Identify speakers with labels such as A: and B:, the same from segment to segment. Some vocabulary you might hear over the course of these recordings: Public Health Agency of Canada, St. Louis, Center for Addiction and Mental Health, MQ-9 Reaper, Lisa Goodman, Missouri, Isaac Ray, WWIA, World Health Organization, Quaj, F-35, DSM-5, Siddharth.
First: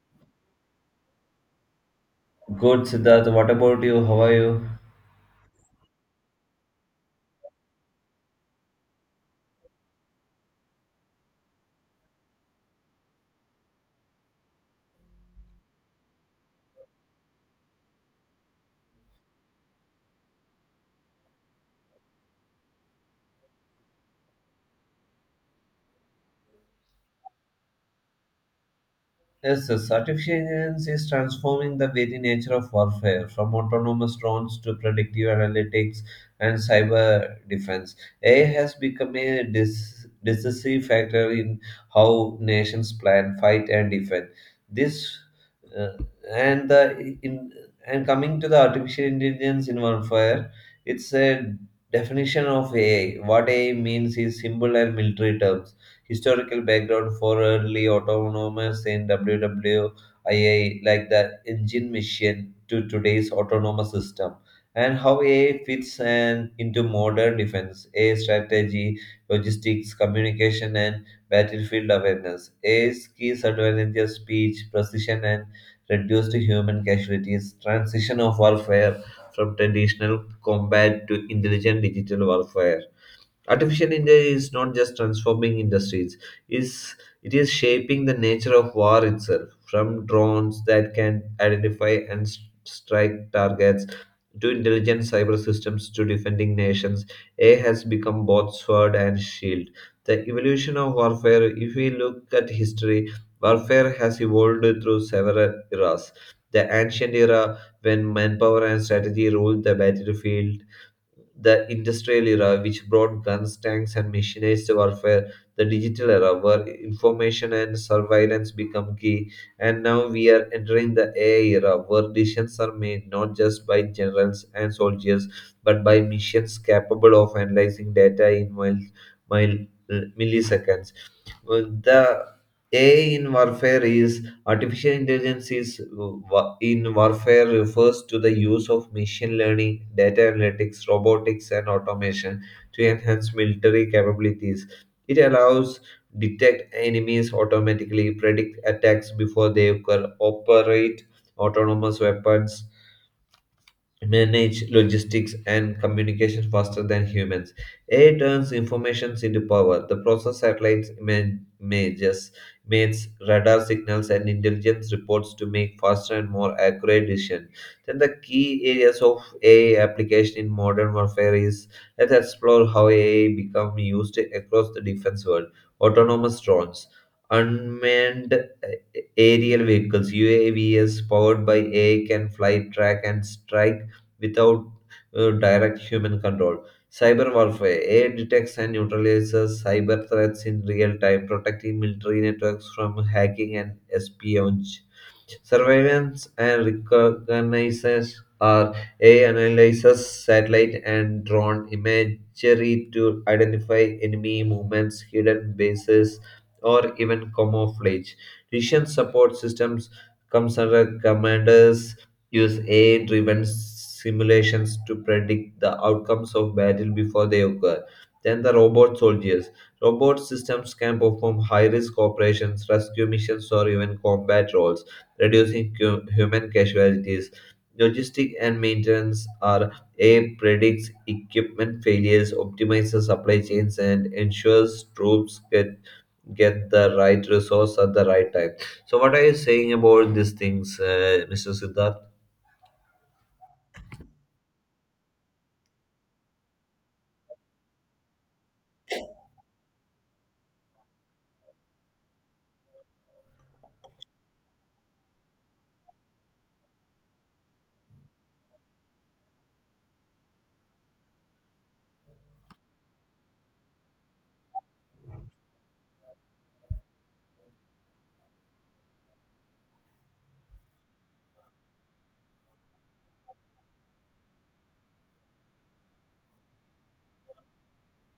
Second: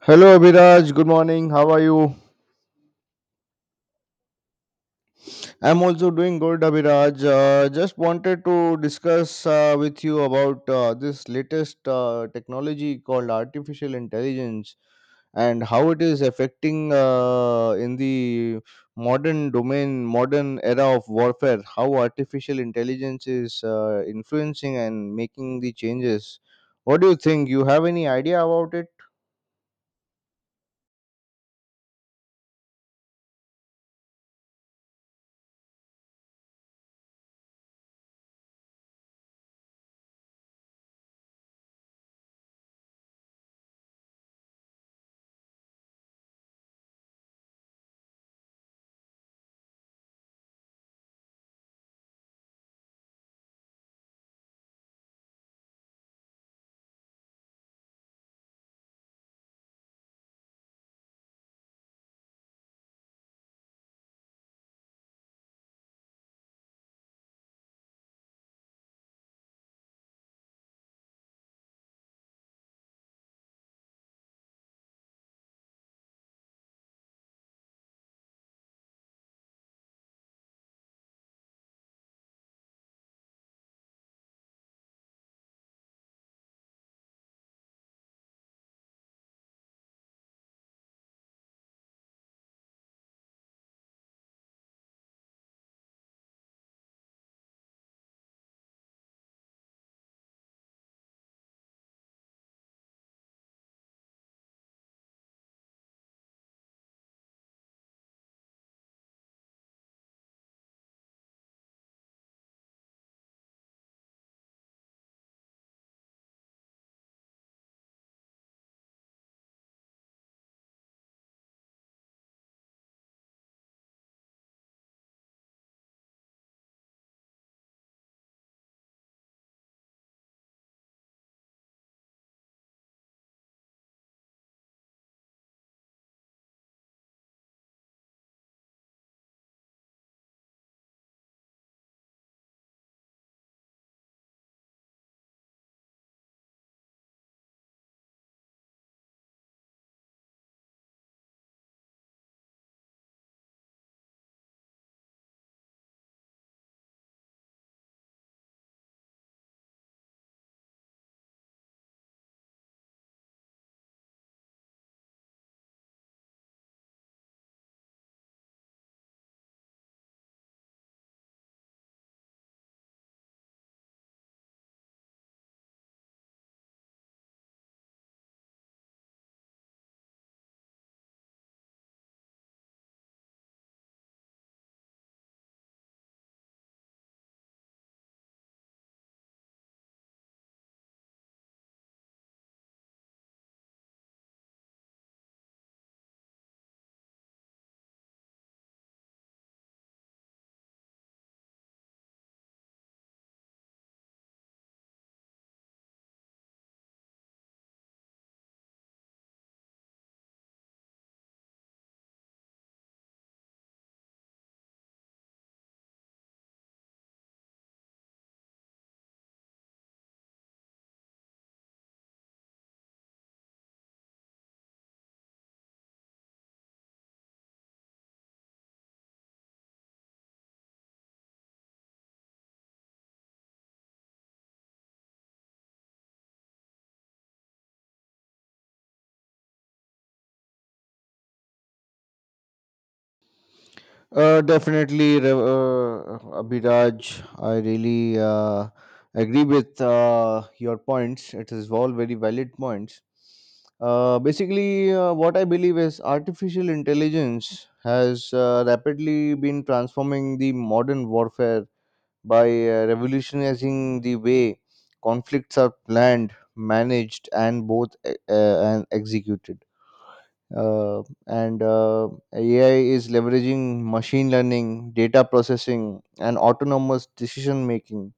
A: Hello, Abhiraj. Good morning. How are you?
B: Good, Siddharth. What about you? How are you?
A: I'm also doing good, Abhiraj. Just wanted to discuss with you about this latest technology called artificial intelligence and how it is affecting in the modern domain, modern era of warfare, how artificial intelligence is influencing and making the changes. What do you think? You have any idea about it?
B: Yes. Artificial intelligence is transforming the very nature of warfare, from autonomous drones to predictive analytics and cyber defense. AI has become a decisive factor in how nations plan, fight, and defend. This uh, and the in and Coming to the artificial intelligence in warfare, it's a definition of AI. What AI means is simple and military terms, historical background for early autonomous in WWIA, like the engine mission to today's autonomous system, and how AI fits and into modern defense, AI strategy, logistics, communication, and battlefield awareness. AI's key advantages, speech, precision, and reduced human casualties, transition of warfare from traditional combat to intelligent digital warfare. Artificial intelligence is not just transforming industries, is it is shaping the nature of war itself, from drones that can identify and strike targets to intelligent cyber systems to defending nations. AI has become both sword and shield. The evolution of warfare, if we look at history, warfare has evolved through several eras. The ancient era, when manpower and strategy ruled the battlefield, the industrial era, which brought guns, tanks, and mechanized warfare, the digital era, where information and surveillance become key, and now we are entering the AI era, where decisions are made not just by generals and soldiers, but by machines capable of analyzing data in mil- milliseconds. Uh, the A in warfare is artificial intelligence in warfare refers to the use of machine learning, data analytics, robotics, and automation to enhance military capabilities. It allows detect enemies automatically, predict attacks before they occur, operate autonomous weapons, manage logistics and communication faster than humans. AI turns information into power. The process satellites images, mates, radar signals, and intelligence reports to make faster and more accurate decisions. Then the key areas of AI application in modern warfare is let's explore how AI become used across the defense world. Autonomous drones, unmanned aerial vehicles (UAVs) powered by AI can fly, track, and strike without direct human control. Cyber warfare, AI detects and neutralizes cyber threats in real time, protecting military networks from hacking and espionage. Surveillance and reconnaissance are AI analyzes satellite and drone imagery to identify enemy movements, hidden bases, or even camouflage. Decision support systems comes under commanders use AI-driven simulations to predict the outcomes of battle before they occur. Then the robot soldiers. Robot systems can perform high risk operations, rescue missions, or even combat roles reducing human casualties. Logistic and maintenance are A predicts equipment failures, optimizes supply chains, and ensures get the right resource at the right time. So, what are you saying about these things, Mr. Siddharth?
A: Definitely, Abhiraj. I really agree with your points. It is all very valid points. Basically, what I believe is artificial intelligence has rapidly been transforming the modern warfare by revolutionizing the way conflicts are planned, managed, and both and executed, and AI is leveraging machine learning, data processing, and autonomous decision making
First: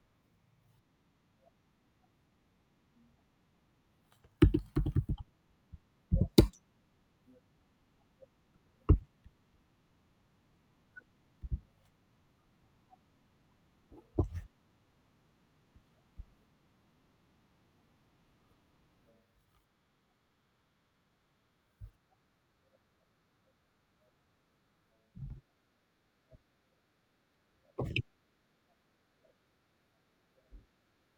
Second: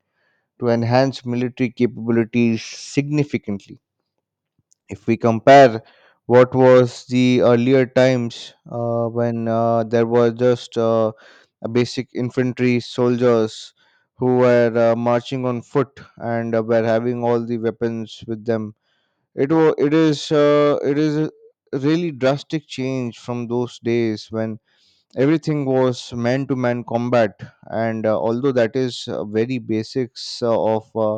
A: to enhance military capabilities significantly. If we compare what was the earlier times, when there were just a basic infantry soldiers who were marching on foot and were having all the weapons with them, it is a really drastic change from those days when everything was man to man combat. And although that is very basics of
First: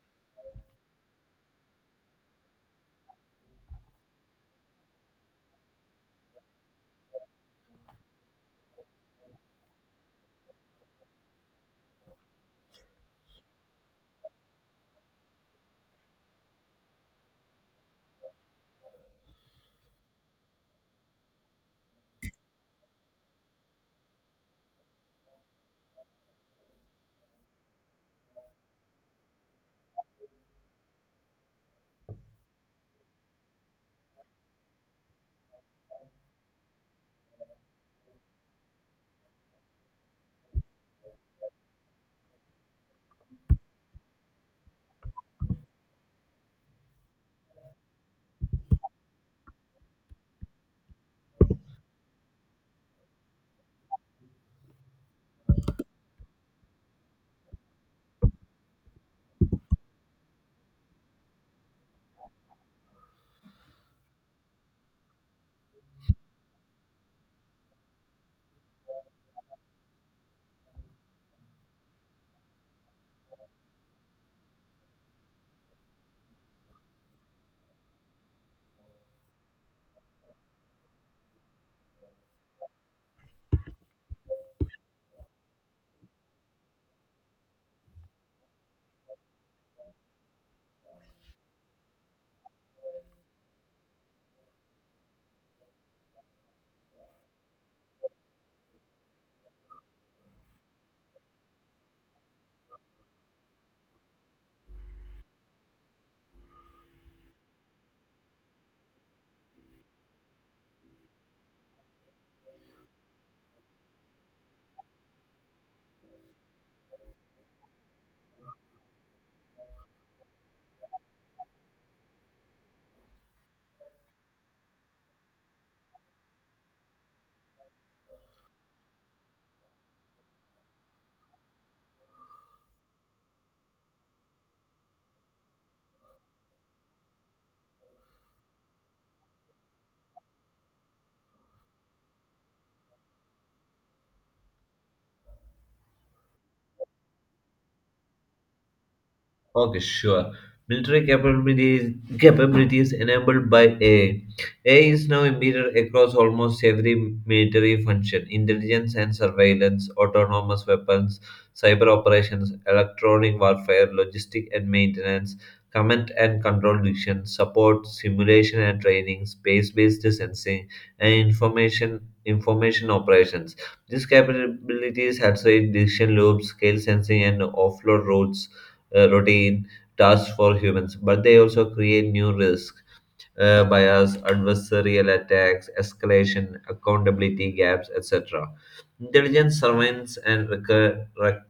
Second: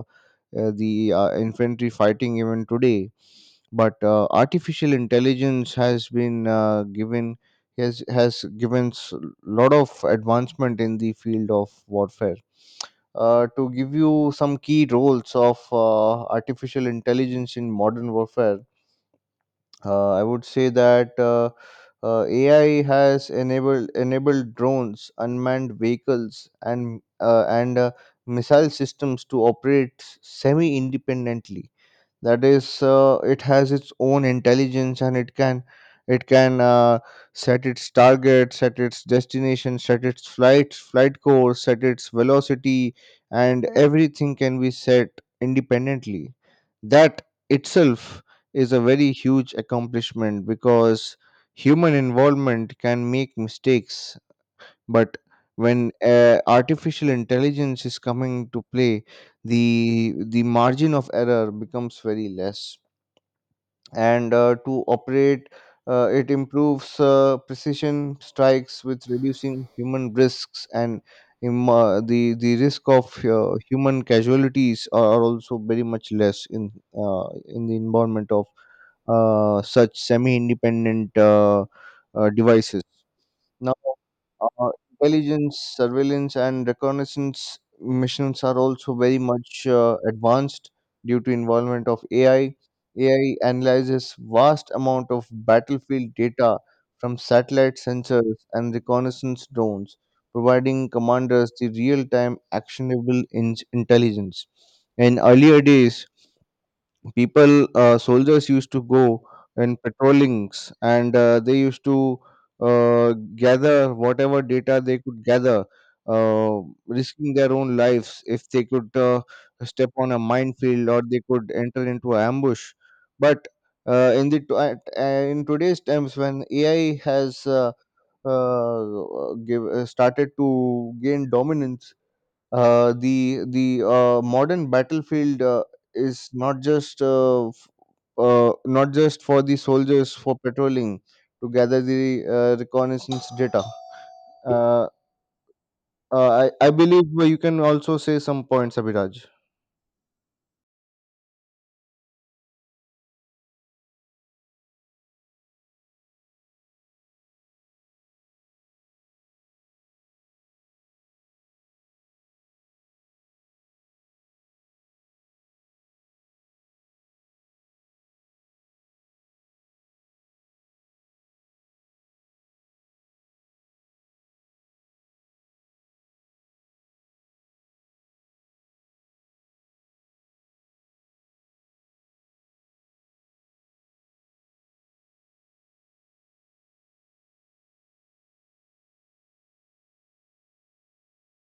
A: the infantry fighting even today, but artificial intelligence has been given has given s- lot of advancement in the field of warfare. To give you some key roles of artificial intelligence in modern warfare, I would say that AI has enabled drones, unmanned vehicles, and missile systems to operate semi independently. That is, it has its own intelligence and it can set its target, set its destination, set its flight course, set its velocity, and everything can be set independently. That itself is a very huge accomplishment because human involvement can make mistakes, but when artificial intelligence is coming to play, the margin of error becomes very less. And to operate, it improves precision strikes with reducing human risks, and the risk of human casualties are also very much less in in the environment of such semi independent devices. Now, uh, intelligence, surveillance, and reconnaissance missions are also very much advanced due to involvement of AI. AI analyzes vast amount of battlefield data from satellite sensors and reconnaissance drones, providing commanders the real-time actionable intelligence. In earlier days, people soldiers used to go in patrollings, and they used to gather whatever data they could gather, uh, risking their own lives if they could step on a minefield or they could enter into an ambush. But in the t- at- in today's times, when AI has started to gain dominance, the modern battlefield is not just not just for the soldiers for patrolling to gather the reconnaissance data. Uh, I believe you can also say some points, Abhiraj.
B: Okay, sure. Military capabilities enabled by AI. AI is now embedded across almost every military function intelligence and surveillance, autonomous weapons, cyber operations, electronic warfare, logistic and maintenance, command and control diction, support, simulation and training, space based sensing, and information operations. These capabilities have accelerate decision loops, scale sensing, and offload routes routine tasks for humans, but they also create new risks, bias, adversarial attacks, escalation, accountability gaps, etc. Intelligence surveillance and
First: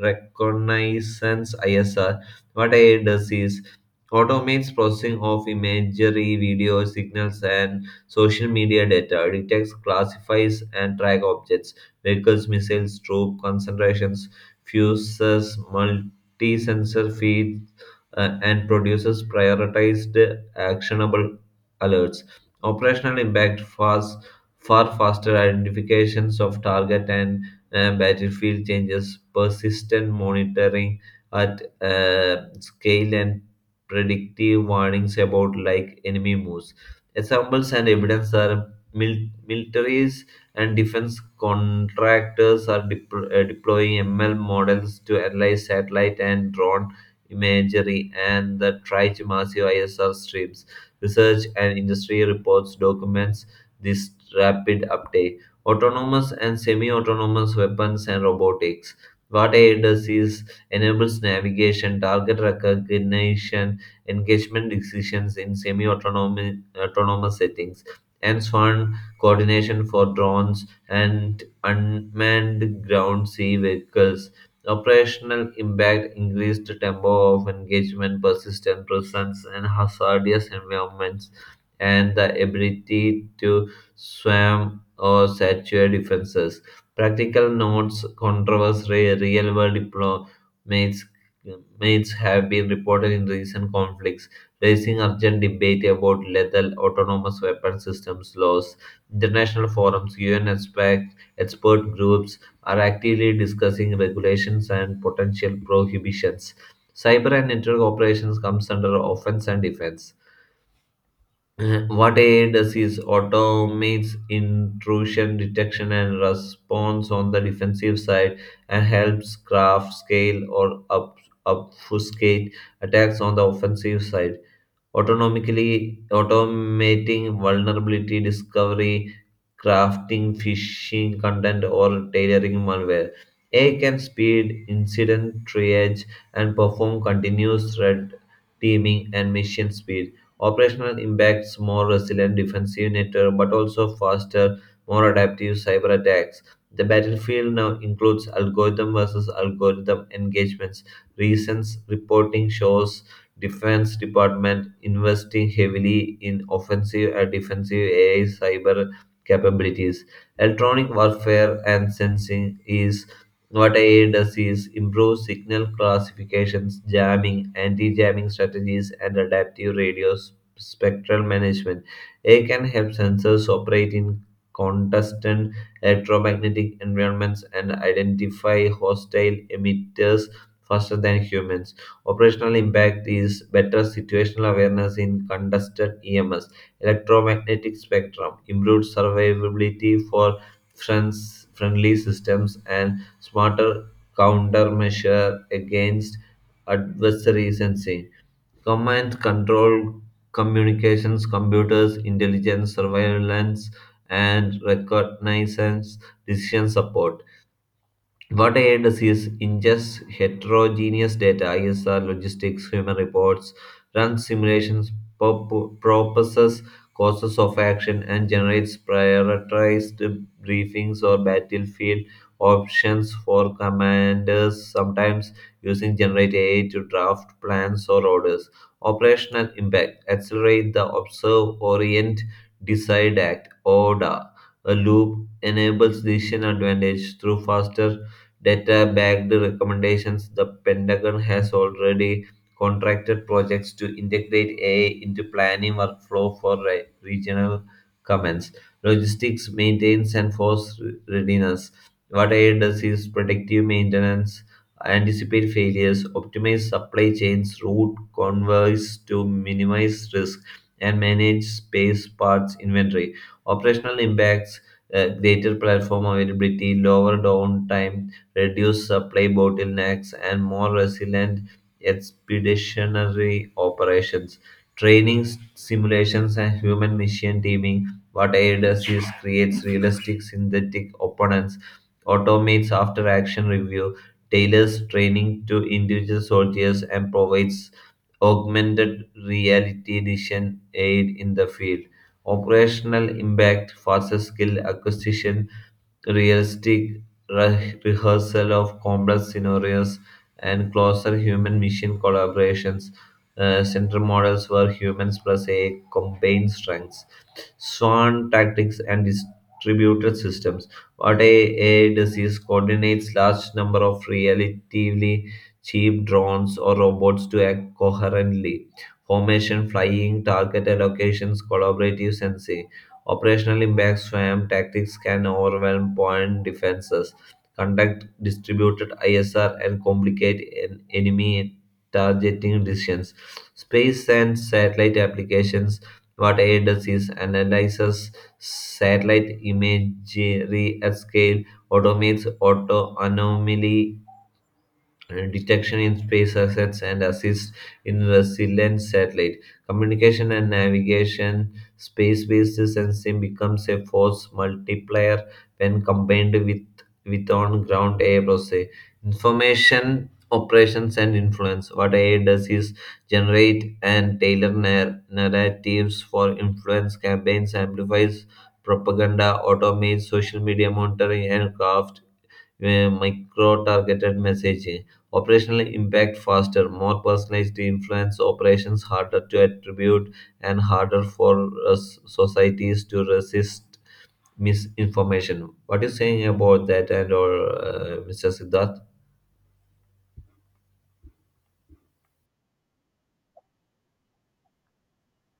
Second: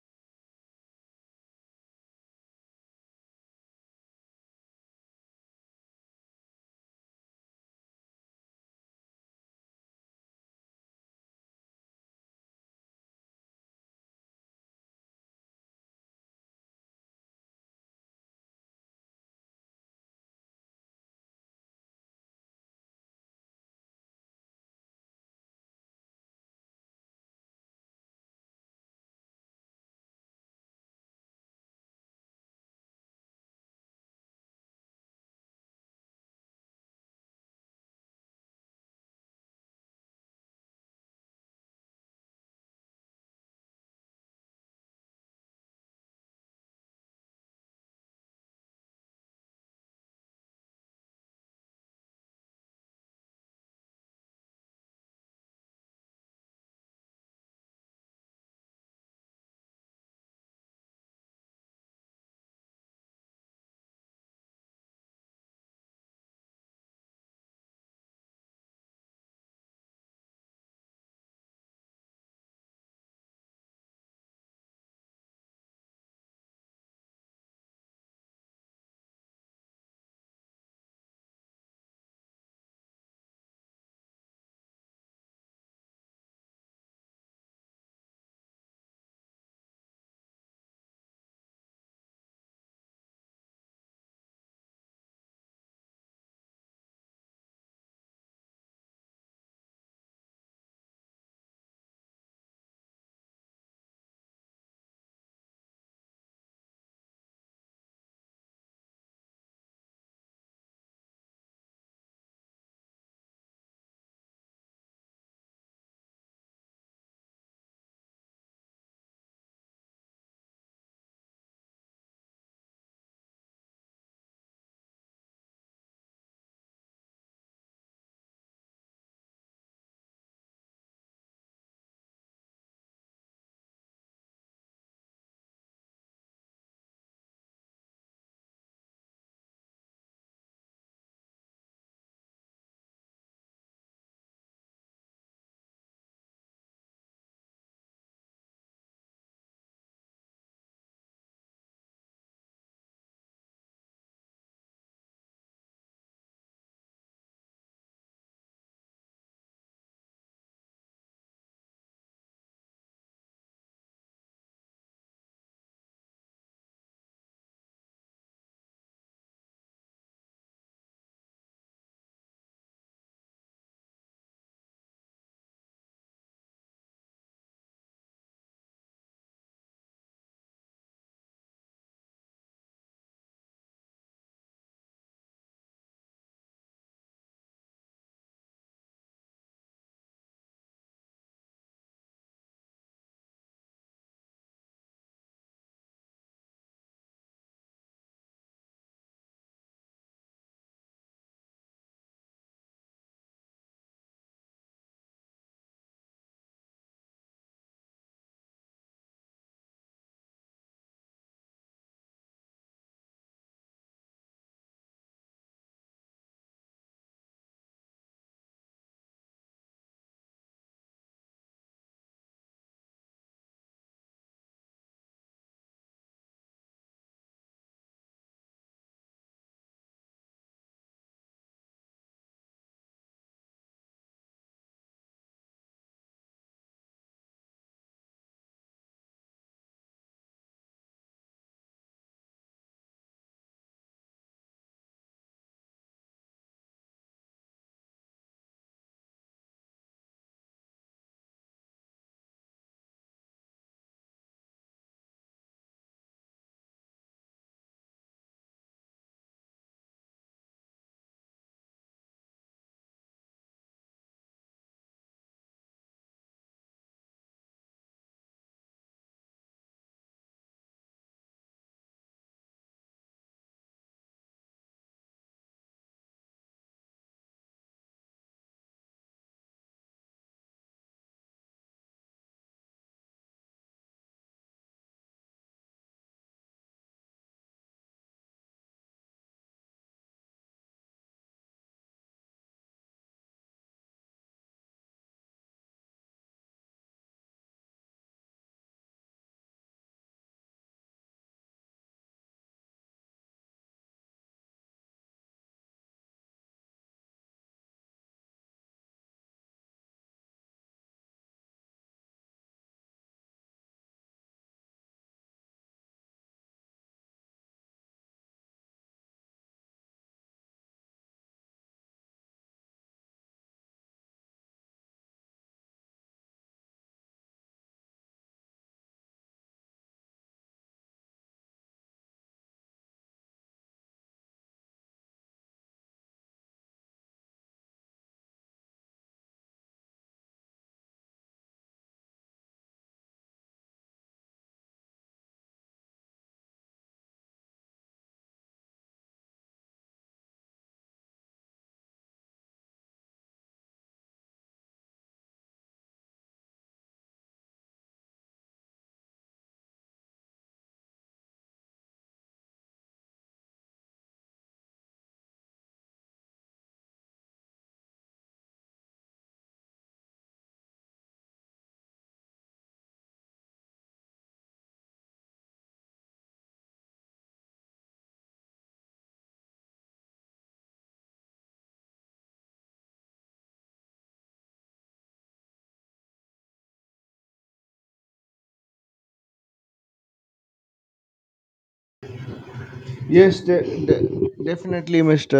B: reconnaissance ISR. What AI does is automates processing of imagery, video signals, and social media data, detects, classifies, and track objects, vehicles, missiles, troop concentrations, fuses, multi-sensor feeds, and produces prioritized actionable alerts. Operational impact fast, far faster identifications of target and battlefield changes, persistent monitoring at scale, and predictive warnings about like enemy moves. Examples and evidence are militaries and defense contractors are deploying ML models to analyze satellite and drone imagery, and the track massive ISR streams. Research and industry reports documents this rapid update. Autonomous and semi-autonomous weapons and robotics. What AI does is enables navigation, target recognition, engagement decisions in semi-autonomous settings, and swarm coordination for drones and unmanned ground sea vehicles. Operational impact increased tempo of engagement, persistent presence, and hazardous environments and the ability to swim or saturate defenses. Practical notes, controversy, real world diplomates mates have been reported in recent conflicts, raising urgent debate about lethal autonomous weapon systems laws. International forums, UN expect, expert groups are actively discussing regulations and potential prohibitions. Cyber and network operations comes under offense and defense. What AI does is automates intrusion detection and response on the defensive side and helps craft, scale, or obfuscate attacks on the offensive side autonomically automating vulnerability discovery, crafting phishing content, or tailoring malware. AI can speed incident triage and perform continuous threat teaming and mission speed. Operational impacts more resilient defensive network, but also faster, more adaptive cyber attacks. The battlefield now includes algorithm versus algorithm engagements. Recent reporting shows defense department investing heavily in offensive and defensive AI cyber capabilities. Electronic warfare and sensing is what AI does is improve signal classifications, jamming, anti-jamming strategies, and adaptive radio spectral management. AI can help sensors operate in contestant electromagnetic environments and identify hostile emitters faster than humans. Operational impact is better situational awareness in contested EMS, electromagnetic spectrum, improved survivability for friends, friendly systems, and smarter countermeasure against adversaries and sensing. Command control communications, computers, intelligence, surveillance, and recognizance, decision support what I does is ingests heterogeneous data, ISR, logistics, human reports, runs simulations, pop- proposes courses of action, and generates prioritized briefings or battlefield options for commanders, sometimes using generate AI to draft plans or orders. Operational impact accelerate the observe, orient, decide, act, order. A loop enables decision advantage through faster data backed recommendations, the Pentagon has already contracted projects to integrate AI into planning workflow for regional commands. Logistics maintenance, and force readiness. What AI does is predictive maintenance, anticipate failures, optimize supply chains, route convoys to minimize risk, and manage space parts inventory. Operational impacts greater platform availability, lower downtime reduce supply bottlenecks, and more resilient expeditionary operations. Training simulations and human machine teaming. What AI does is creates realistic synthetic opponents, automates after action review, tailors training to individual soldiers, and provides augmented reality vision aid in the field. Operational impact, faster skill acquisition, realistic rehearsal of complex scenarios and closer human machine collaborations. Central models were humans plus a combined strengths swan tactics, and distributed systems. What AI does is coordinates large number of relatively cheap drones or robots to act coherently. Formation, flying, target allocations, collaborative sensing. Operational impact SWAM tactics can overwhelm point defenses, conduct distributed ISR, and complicate enemy targeting decisions. Space and satellite applications what AI does is analyzes satellite imagery at scale, automates auto anomaly detection in space assets and assist in resilient satellite communication and navigation space-based sensing becomes a force multiplier when combined with on-ground AI process information operations and influence what AI does is generate and tailor narratives for influence campaigns amplifies propaganda automates social media monitoring and craft micro-targeted messaging, operational impact faster, more personalized influence operations harder to attribute and harder for societies to resist misinformation. What are you saying about that and or Mr. Siddharth?
A: Yes, definitely, Mr.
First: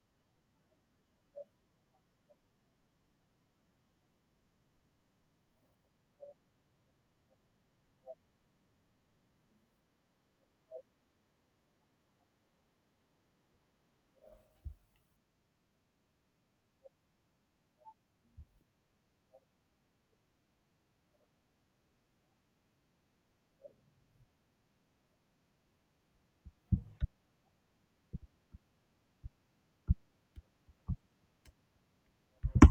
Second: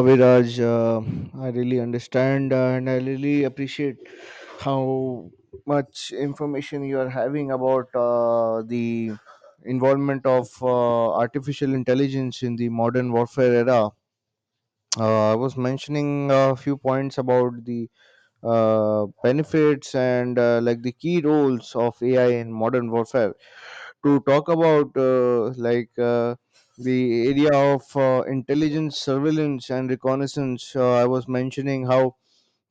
A: Abhiraj. I really understand and I really appreciate how much information you are having about the involvement of artificial intelligence in the modern warfare era. I was mentioning a few points about the benefits and, like, the key roles of AI in modern warfare. To talk about, like, the area of intelligence, surveillance, and reconnaissance, I was mentioning how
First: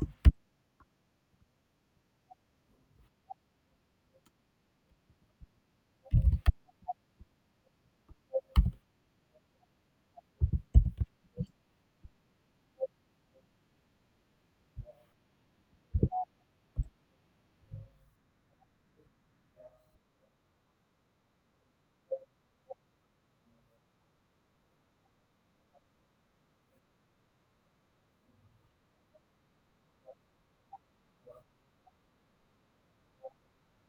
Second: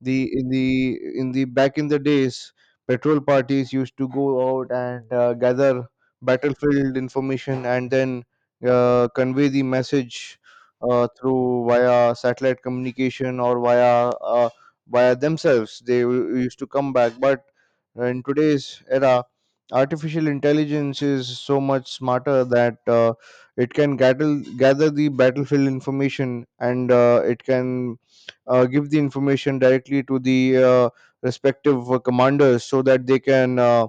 A: the in the in the back in the days patrol parties used to go out and gather battlefield information and then convey the message through via satellite communication or via uh, via themselves, they used to come back. But in today's era, artificial intelligence is so much smarter that it can gather the battlefield information, and it can give the information directly to the respective commanders so that they can uh,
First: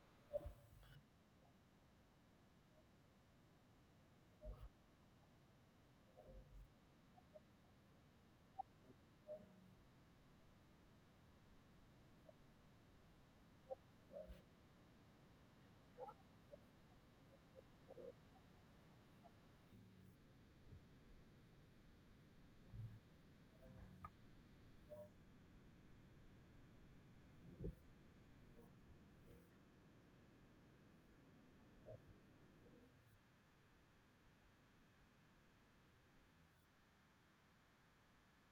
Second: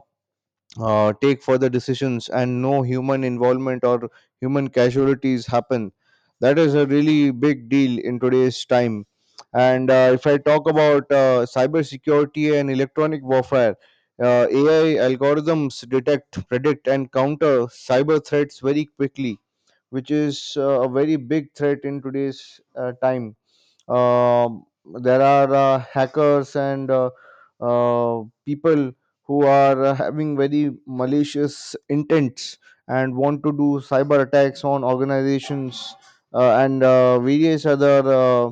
A: uh, take further decisions and no human involvement or human casualties happen. That is a really big deal in today's time. And if I talk about cybersecurity and electronic warfare, AI algorithms detect, predict, and counter cyber threats very quickly, which is a very big threat in today's time. Um, there are hackers and people who are having very malicious intents and want to do cyber attacks on organizations and various other uh,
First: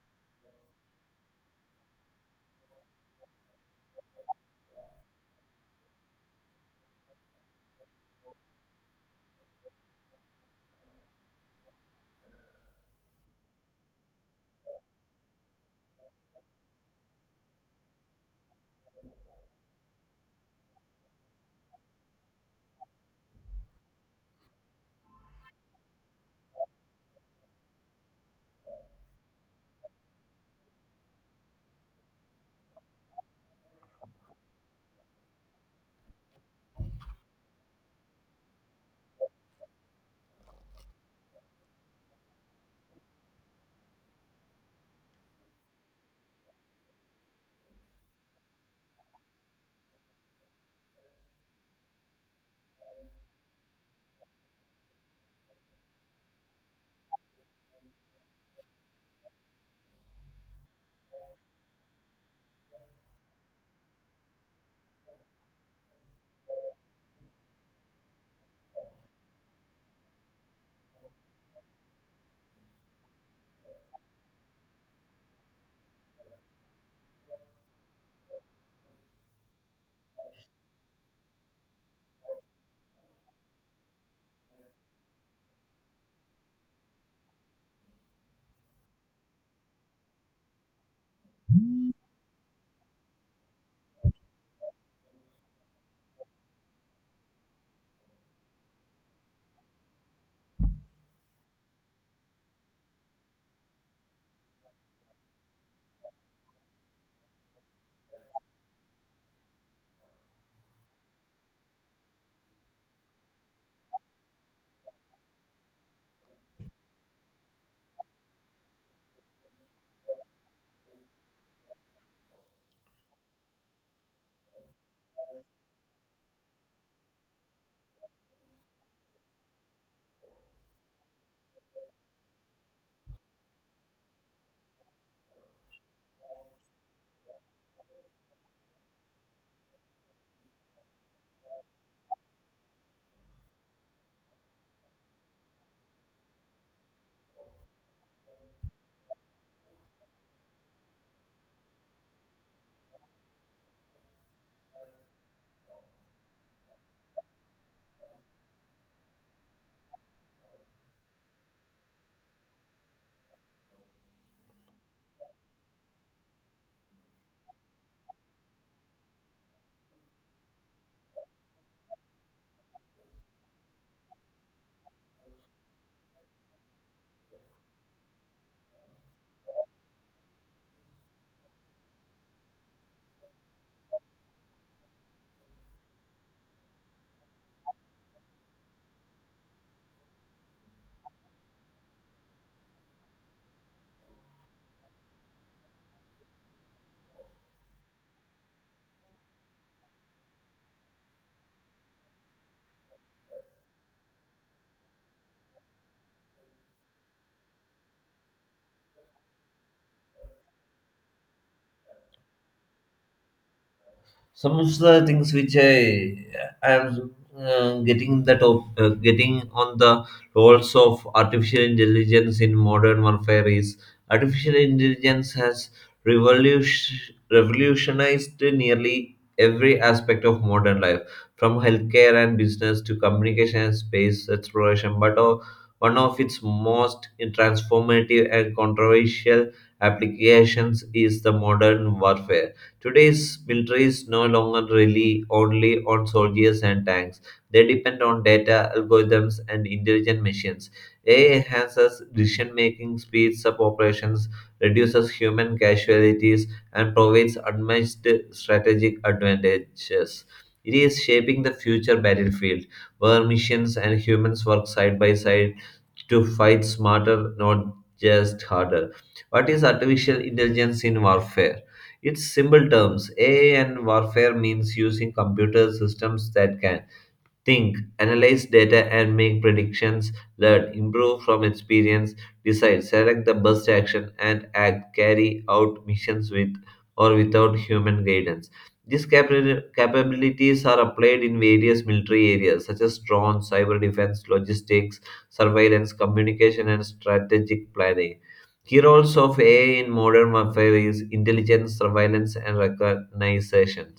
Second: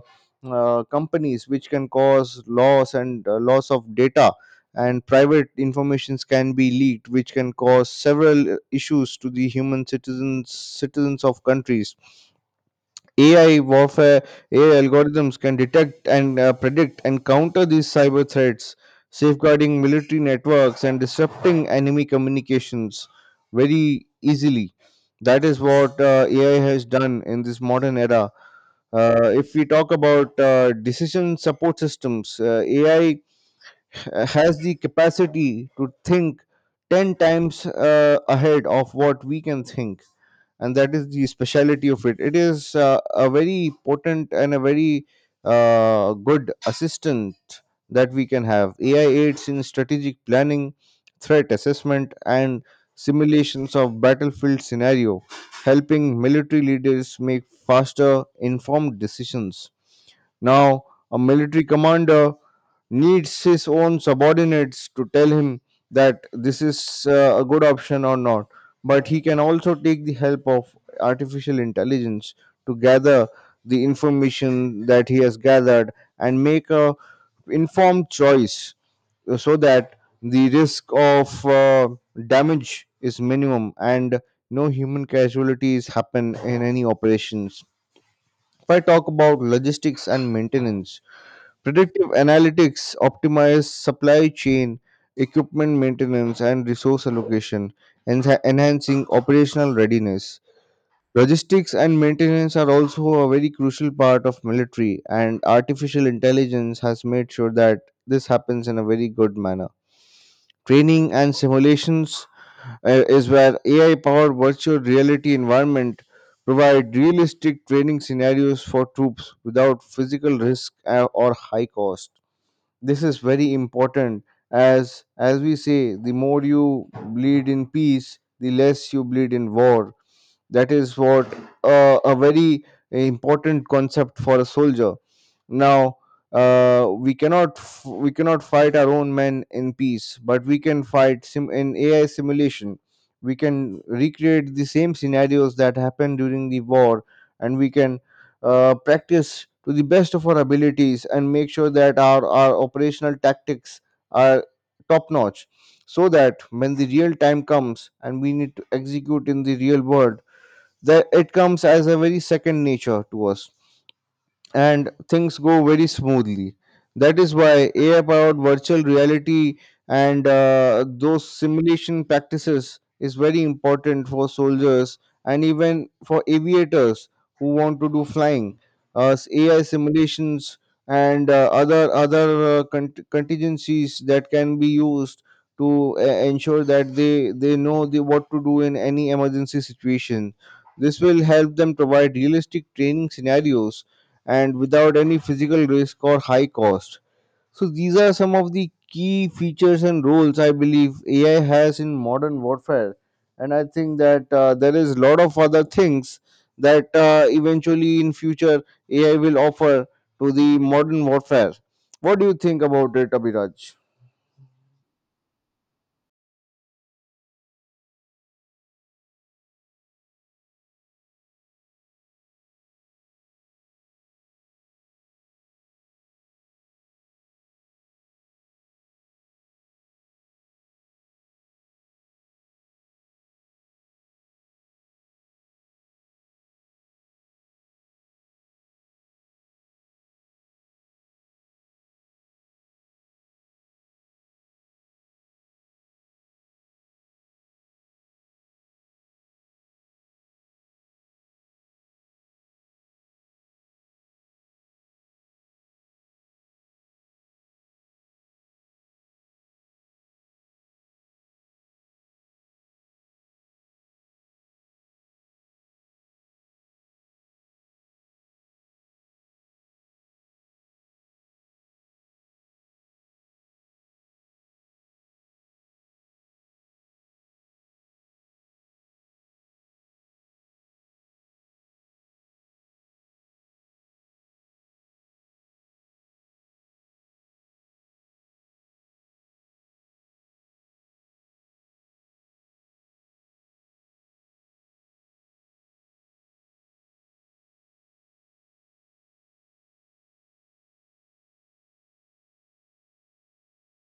A: uh, companies, which can cause loss and loss of data, and private informations can be leaked, which can cause several issues to the human citizens of countries. AI warfare, AI algorithms can detect and predict and counter these cyber threats, safeguarding military networks and disrupting enemy communications very easily. That is what AI has done in this modern era. If we talk about decision support systems, AI has the capacity to think 10 times ahead of what we can think, and that is the speciality of it. It is a very potent and a very good assistant that we can have. AI aids in strategic planning, threat assessment, and simulations of battlefield scenario, helping military leaders make faster informed decisions. Now, a military commander needs his own subordinates to tell him that this is a good option or not, but he can also take the help of artificial intelligence to gather the information that he has gathered and make a informed choice, so that the risk of damage is minimum and no human casualties happen in any operations. If I talk about logistics and maintenance, predictive analytics optimize supply chain, equipment maintenance, and resource allocation, enhancing operational readiness. Logistics and maintenance are also a very crucial part of military, and artificial intelligence has made sure that this happens in a very good manner. Training and simulations uh, is where AI powered virtual reality environment provide realistic training scenarios for troops without physical risk or high cost. This is very important, as we say, the more you bleed in peace, the less you bleed in war. That is what a very important concept for a soldier. Now, we cannot fight our own men in peace, but we can fight in AI simulation. We can recreate the same scenarios that happened during the war, and we can practice to the best of our abilities, and make sure that our operational tactics are top notch, so that when the real time comes and we need to execute in the real world, that it comes as a very second nature to us and things go very smoothly. That is why AI powered virtual reality and those simulation practices is very important for soldiers and even for aviators who want to do flying. AI simulations and other contingencies that can be used to ensure that they know the, what to do in any emergency situation. This will help them provide realistic training scenarios and without any physical risk or high cost. So these are some of the key features and roles I believe AI has in modern warfare. And I think that there is a lot of other things that eventually in future AI will offer to the modern warfare. What do you think about it, Abhiraj?
B: Some of the things which I am getting that getting on the roles of artificial intelligence in modern warfare is artificial intelligence has revolutionized nearly every aspect of modern life, from healthcare and business to communication and space exploration. But one of its most transformative and controversial applications is the modern warfare. Today's militaries no longer rely only on soldiers and tanks. They depend on data, algorithms, and intelligent machines. AI enhances decision making, speeds up operations, reduces human casualties, and provides unmatched strategic advantages. It is shaping the future battlefield where missions and humans work side by side to fight smarter, not just harder. What is artificial intelligence in warfare? It's simple terms. AI and warfare means using computer systems that can think, analyze data and make predictions, learn, improve from experience, decide, select the best action and act, carry out missions with or without human guidance. These capabilities are applied in various military areas such as drones, cyber defense, logistics, surveillance, communication, and strategic planning. Key roles of AI in modern warfare is intelligence, surveillance, and recognition.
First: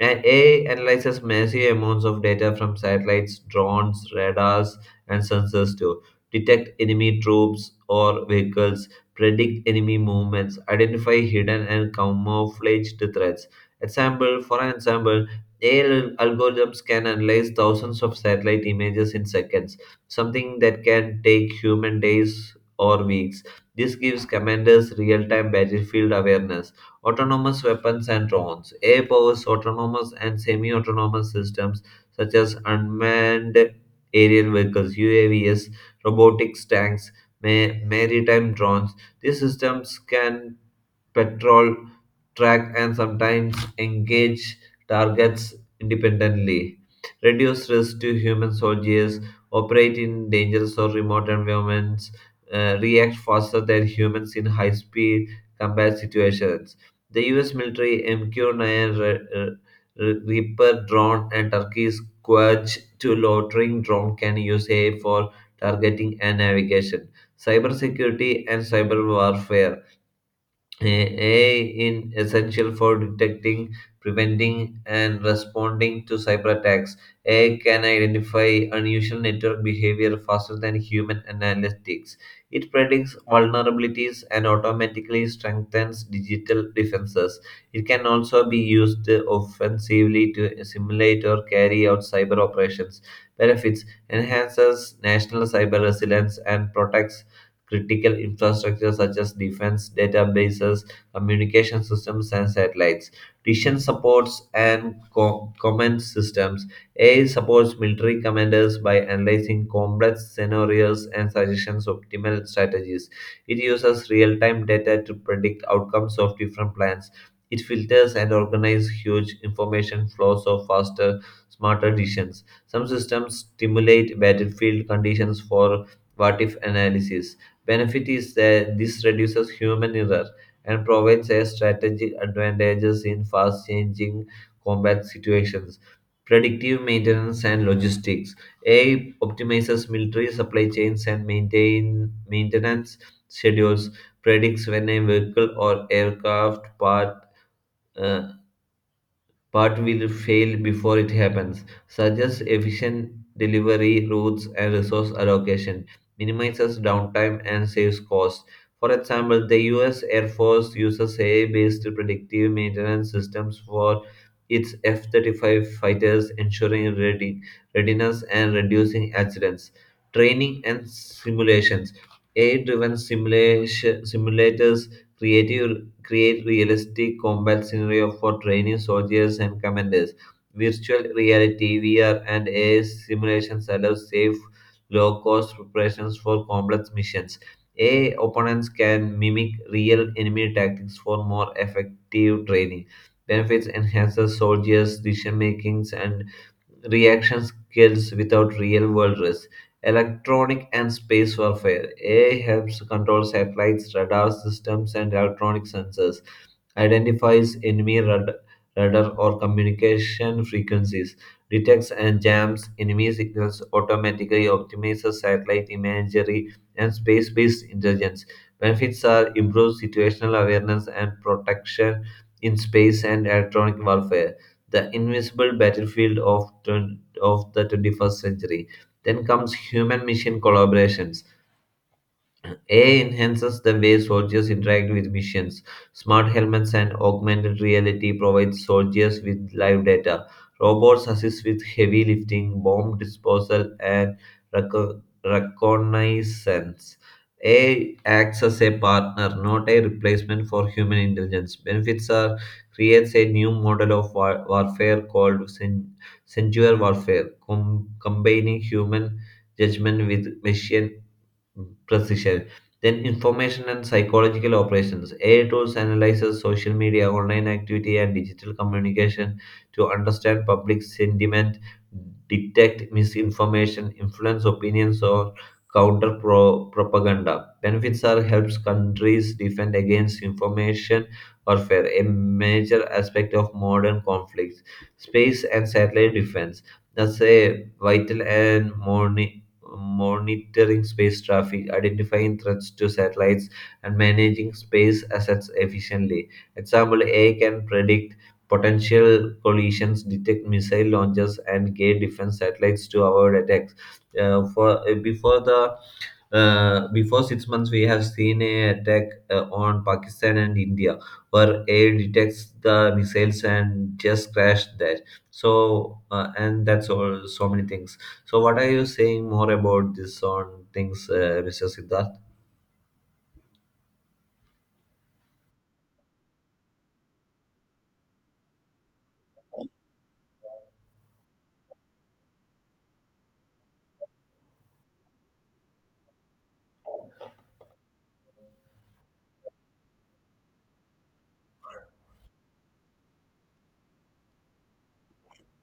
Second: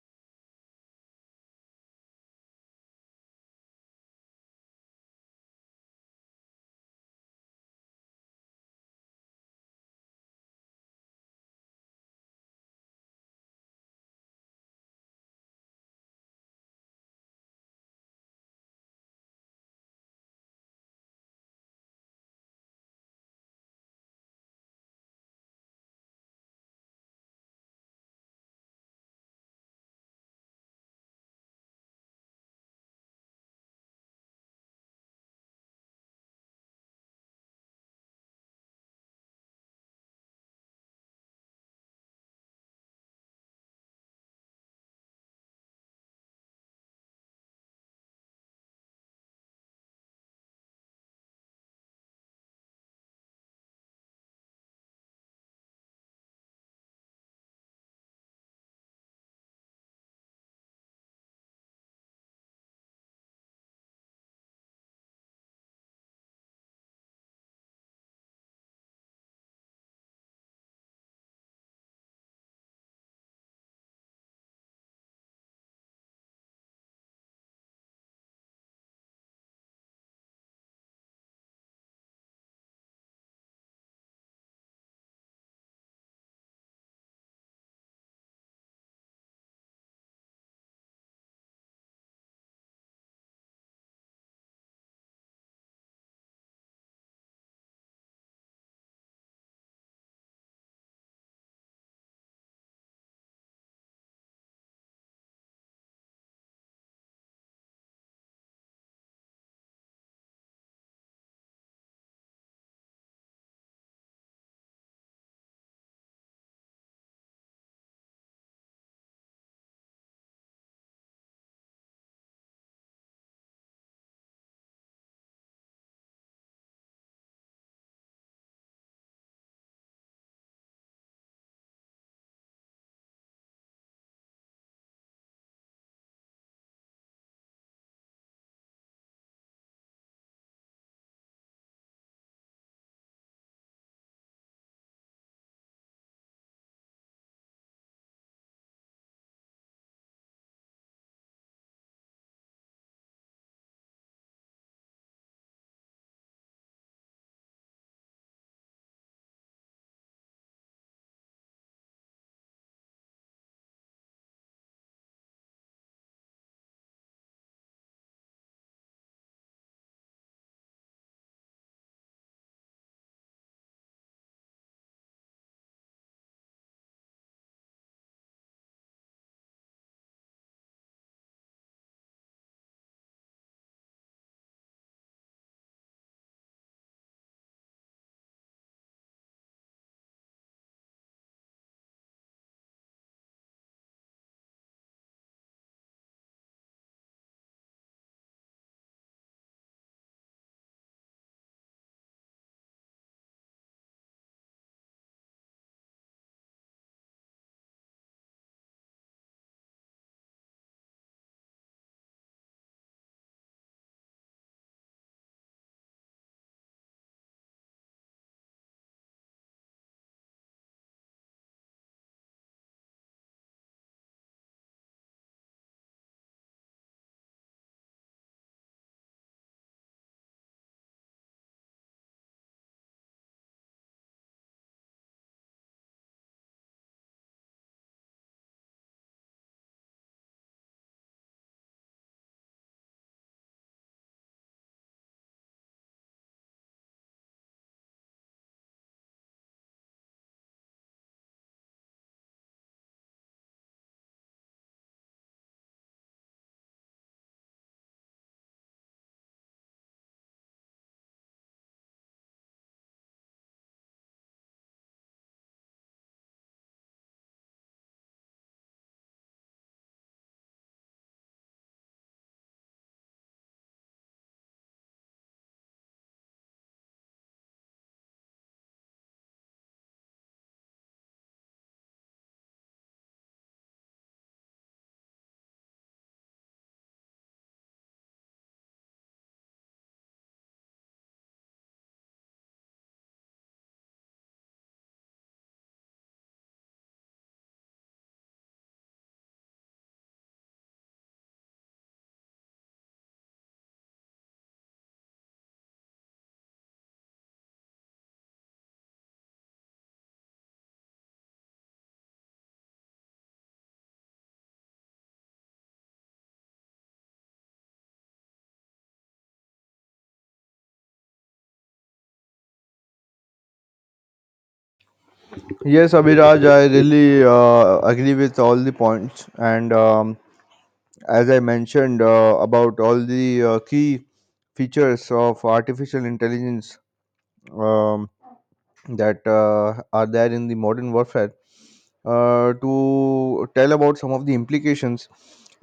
B: And AI analyzes massive amounts of data from satellites, drones, radars, and sensors to detect enemy troops or vehicles, predict enemy movements, identify hidden and camouflaged threats. For an example, AI algorithms can analyze thousands of satellite images in seconds, something that can take human days or weeks. This gives commanders real-time battlefield awareness. Autonomous weapons and drones. AI powers autonomous and semi autonomous systems such as unmanned aerial vehicles, UAVs, robotics tanks, maritime drones. These systems can patrol track and sometimes engage targets independently, reduce risk to human soldiers, operate in dangerous or remote environments, react faster than humans in high speed combat situations. The US military MQ-9 Reaper drone and Turkey's Quaj to loitering drone can use AI for targeting and navigation. Cybersecurity and cyber warfare: AI in essential for detecting, preventing, and responding to cyber attacks. AI can identify unusual network behavior faster than human analytics. It predicts vulnerabilities and automatically strengthens digital defenses. It can also be used offensively to simulate or carry out cyber operations. Benefits: enhances national cyber resilience and protects critical infrastructure such as defense, databases, communication systems, and satellites. Decision supports and command systems. AI supports military commanders by analyzing complex scenarios and suggestions optimal strategies. It uses real-time data to predict outcomes of different plans. It filters and organizes huge information flows of faster, smarter decisions. Some systems stimulate battlefield conditions for what if analysis. Benefit is that this reduces human error and provides a strategic advantages in fast changing combat situations. Predictive maintenance and logistics. AI optimizes military supply chains and maintain maintenance schedules, predicts when a vehicle or aircraft uh, Part will fail before it happens. Such as efficient delivery routes and resource allocation, minimizes downtime and saves costs. For example, the US Air Force uses AI based predictive maintenance systems for its F 35 fighters, ensuring readiness and reducing accidents. Training and simulations. AI driven simulators, creative create realistic combat scenario for training soldiers and commanders. Virtual reality (VR) and AI simulations allow safe, low-cost preparations for complex missions. AI opponents can mimic real enemy tactics for more effective training. Benefits: enhances soldiers' decision makings and reaction skills without real-world risk. Electronic and space warfare. AI helps control satellites, radar systems, and electronic sensors, identifies enemy radar or communication frequencies, detects and jams enemy signals, automatically optimizes satellite imagery and space based intelligence. Benefits are improved situational awareness and protection in space and electronic warfare, the invisible battlefield of the 21st century. Then comes human mission collaborations. AI enhances the way soldiers interact with missions. Smart helmets and augmented reality provide soldiers with live data. Robots assist with heavy lifting, bomb disposal, and reconnaissance. AI acts as a partner, not a replacement for human intelligence. Benefits are creates a new model of warfare called sensual warfare, combining human judgment with machine precision. Then information and psychological operations. AI tools analyzes social media, online activity, and digital communication to understand public sentiment, detect misinformation, influence opinions, or counter propaganda. Benefits are helps countries defend against information warfare, a major aspect of modern conflicts. Space and satellite defense. That's a vital and modern monitoring space traffic, identifying threats to satellites, and managing space assets efficiently. Example: AI can predict potential collisions, detect missile launches, and guide defense satellites to avoid attacks. For before the Before 6 months, we have seen a attack on Pakistan and India, where air detects the missiles and just crashed that. And that's all. So many things. So, what are you saying more about this on things, Mr. Siddharth?
A: Yes, Abhiraj, I really agree with all the points, and as I mentioned about all the key features of artificial intelligence, um, that are there in the modern warfare. To tell about some of the implications,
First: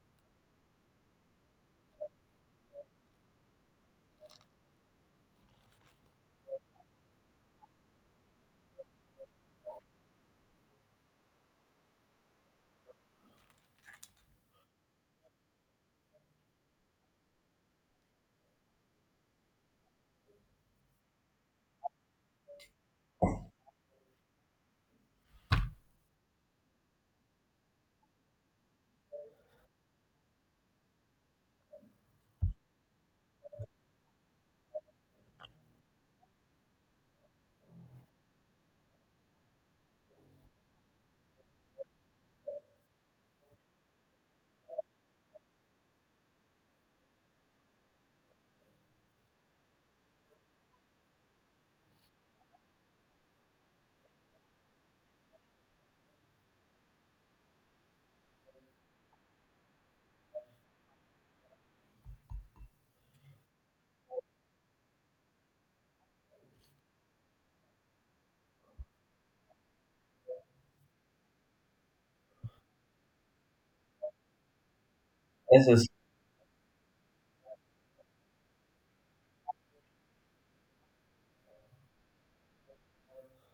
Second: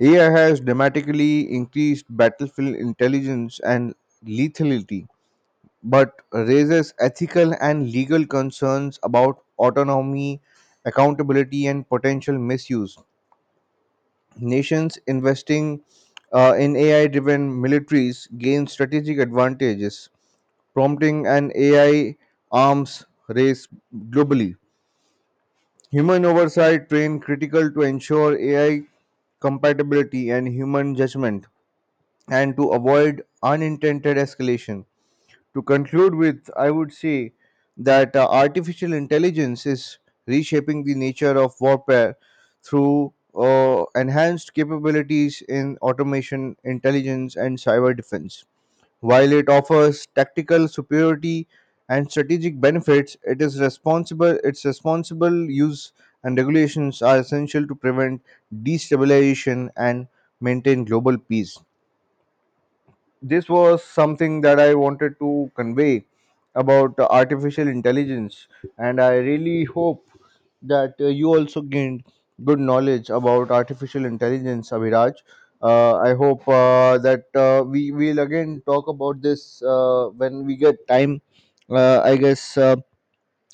A: AI has dramatically increased battlefield intelligence and lethality, but raises ethical and legal concerns about autonomy, accountability, and potential misuse. Nations investing in AI driven militaries gain strategic advantages, prompting an AI arms race globally. Human oversight train critical to ensure AI compatibility and human judgment, and to avoid unintended escalation. To conclude with, I would say that artificial intelligence is reshaping the nature of warfare through enhanced capabilities in automation, intelligence, and cyber defense. While it offers tactical superiority and strategic benefits, it is responsible. Its responsible use and regulations are essential to prevent destabilization and maintain global peace. This was something that I wanted to convey about artificial intelligence, and I really hope that you also gained good knowledge about artificial intelligence, Abhiraj.
B: Yes, yes.
A: I hope that we will again talk about this when we get time. I guess.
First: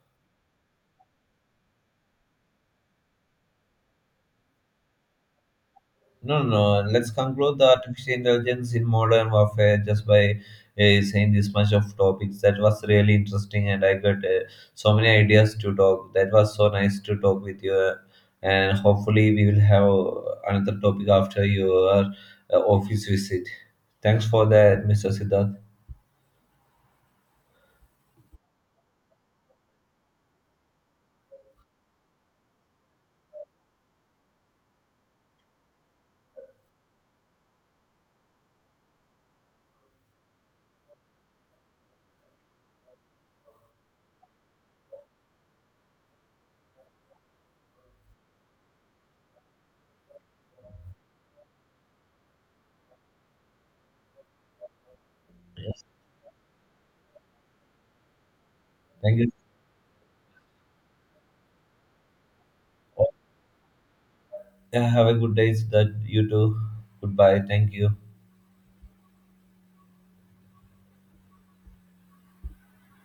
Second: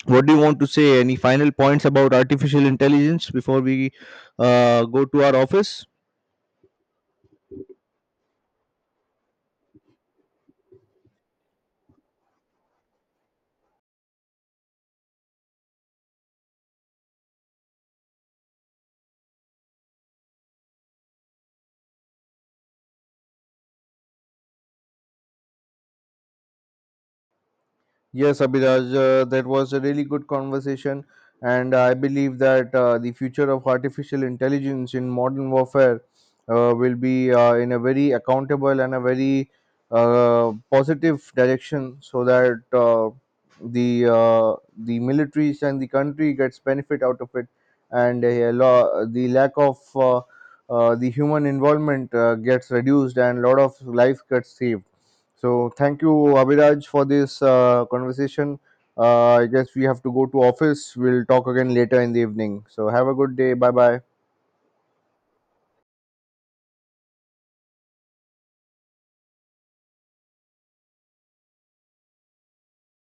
A: What do you want to say? Any final points about artificial intelligence before we go to our office?
B: No, no, no. Let's conclude the artificial intelligence in modern warfare just by saying this much of topics. That was really interesting, and I got so many ideas to talk. That was so nice to talk with you, and hopefully we will have another topic after your office visit. Thanks for that, Mr. Siddharth.
A: Yes, Abhiraj, that was a really good conversation, and I believe that the future of artificial intelligence in modern warfare will be in a very accountable and a very positive direction, so that the militaries and the country gets benefit out of it, and the lack of the human involvement gets reduced, and a lot of life gets saved. So thank you, Abhiraj, for this conversation.
B: Thank you.
A: I guess we have to go to office. We'll talk again later in the evening. So have a good day. Bye bye.
B: Yeah, have a good day, Siddharth. You too. Goodbye. Thank you.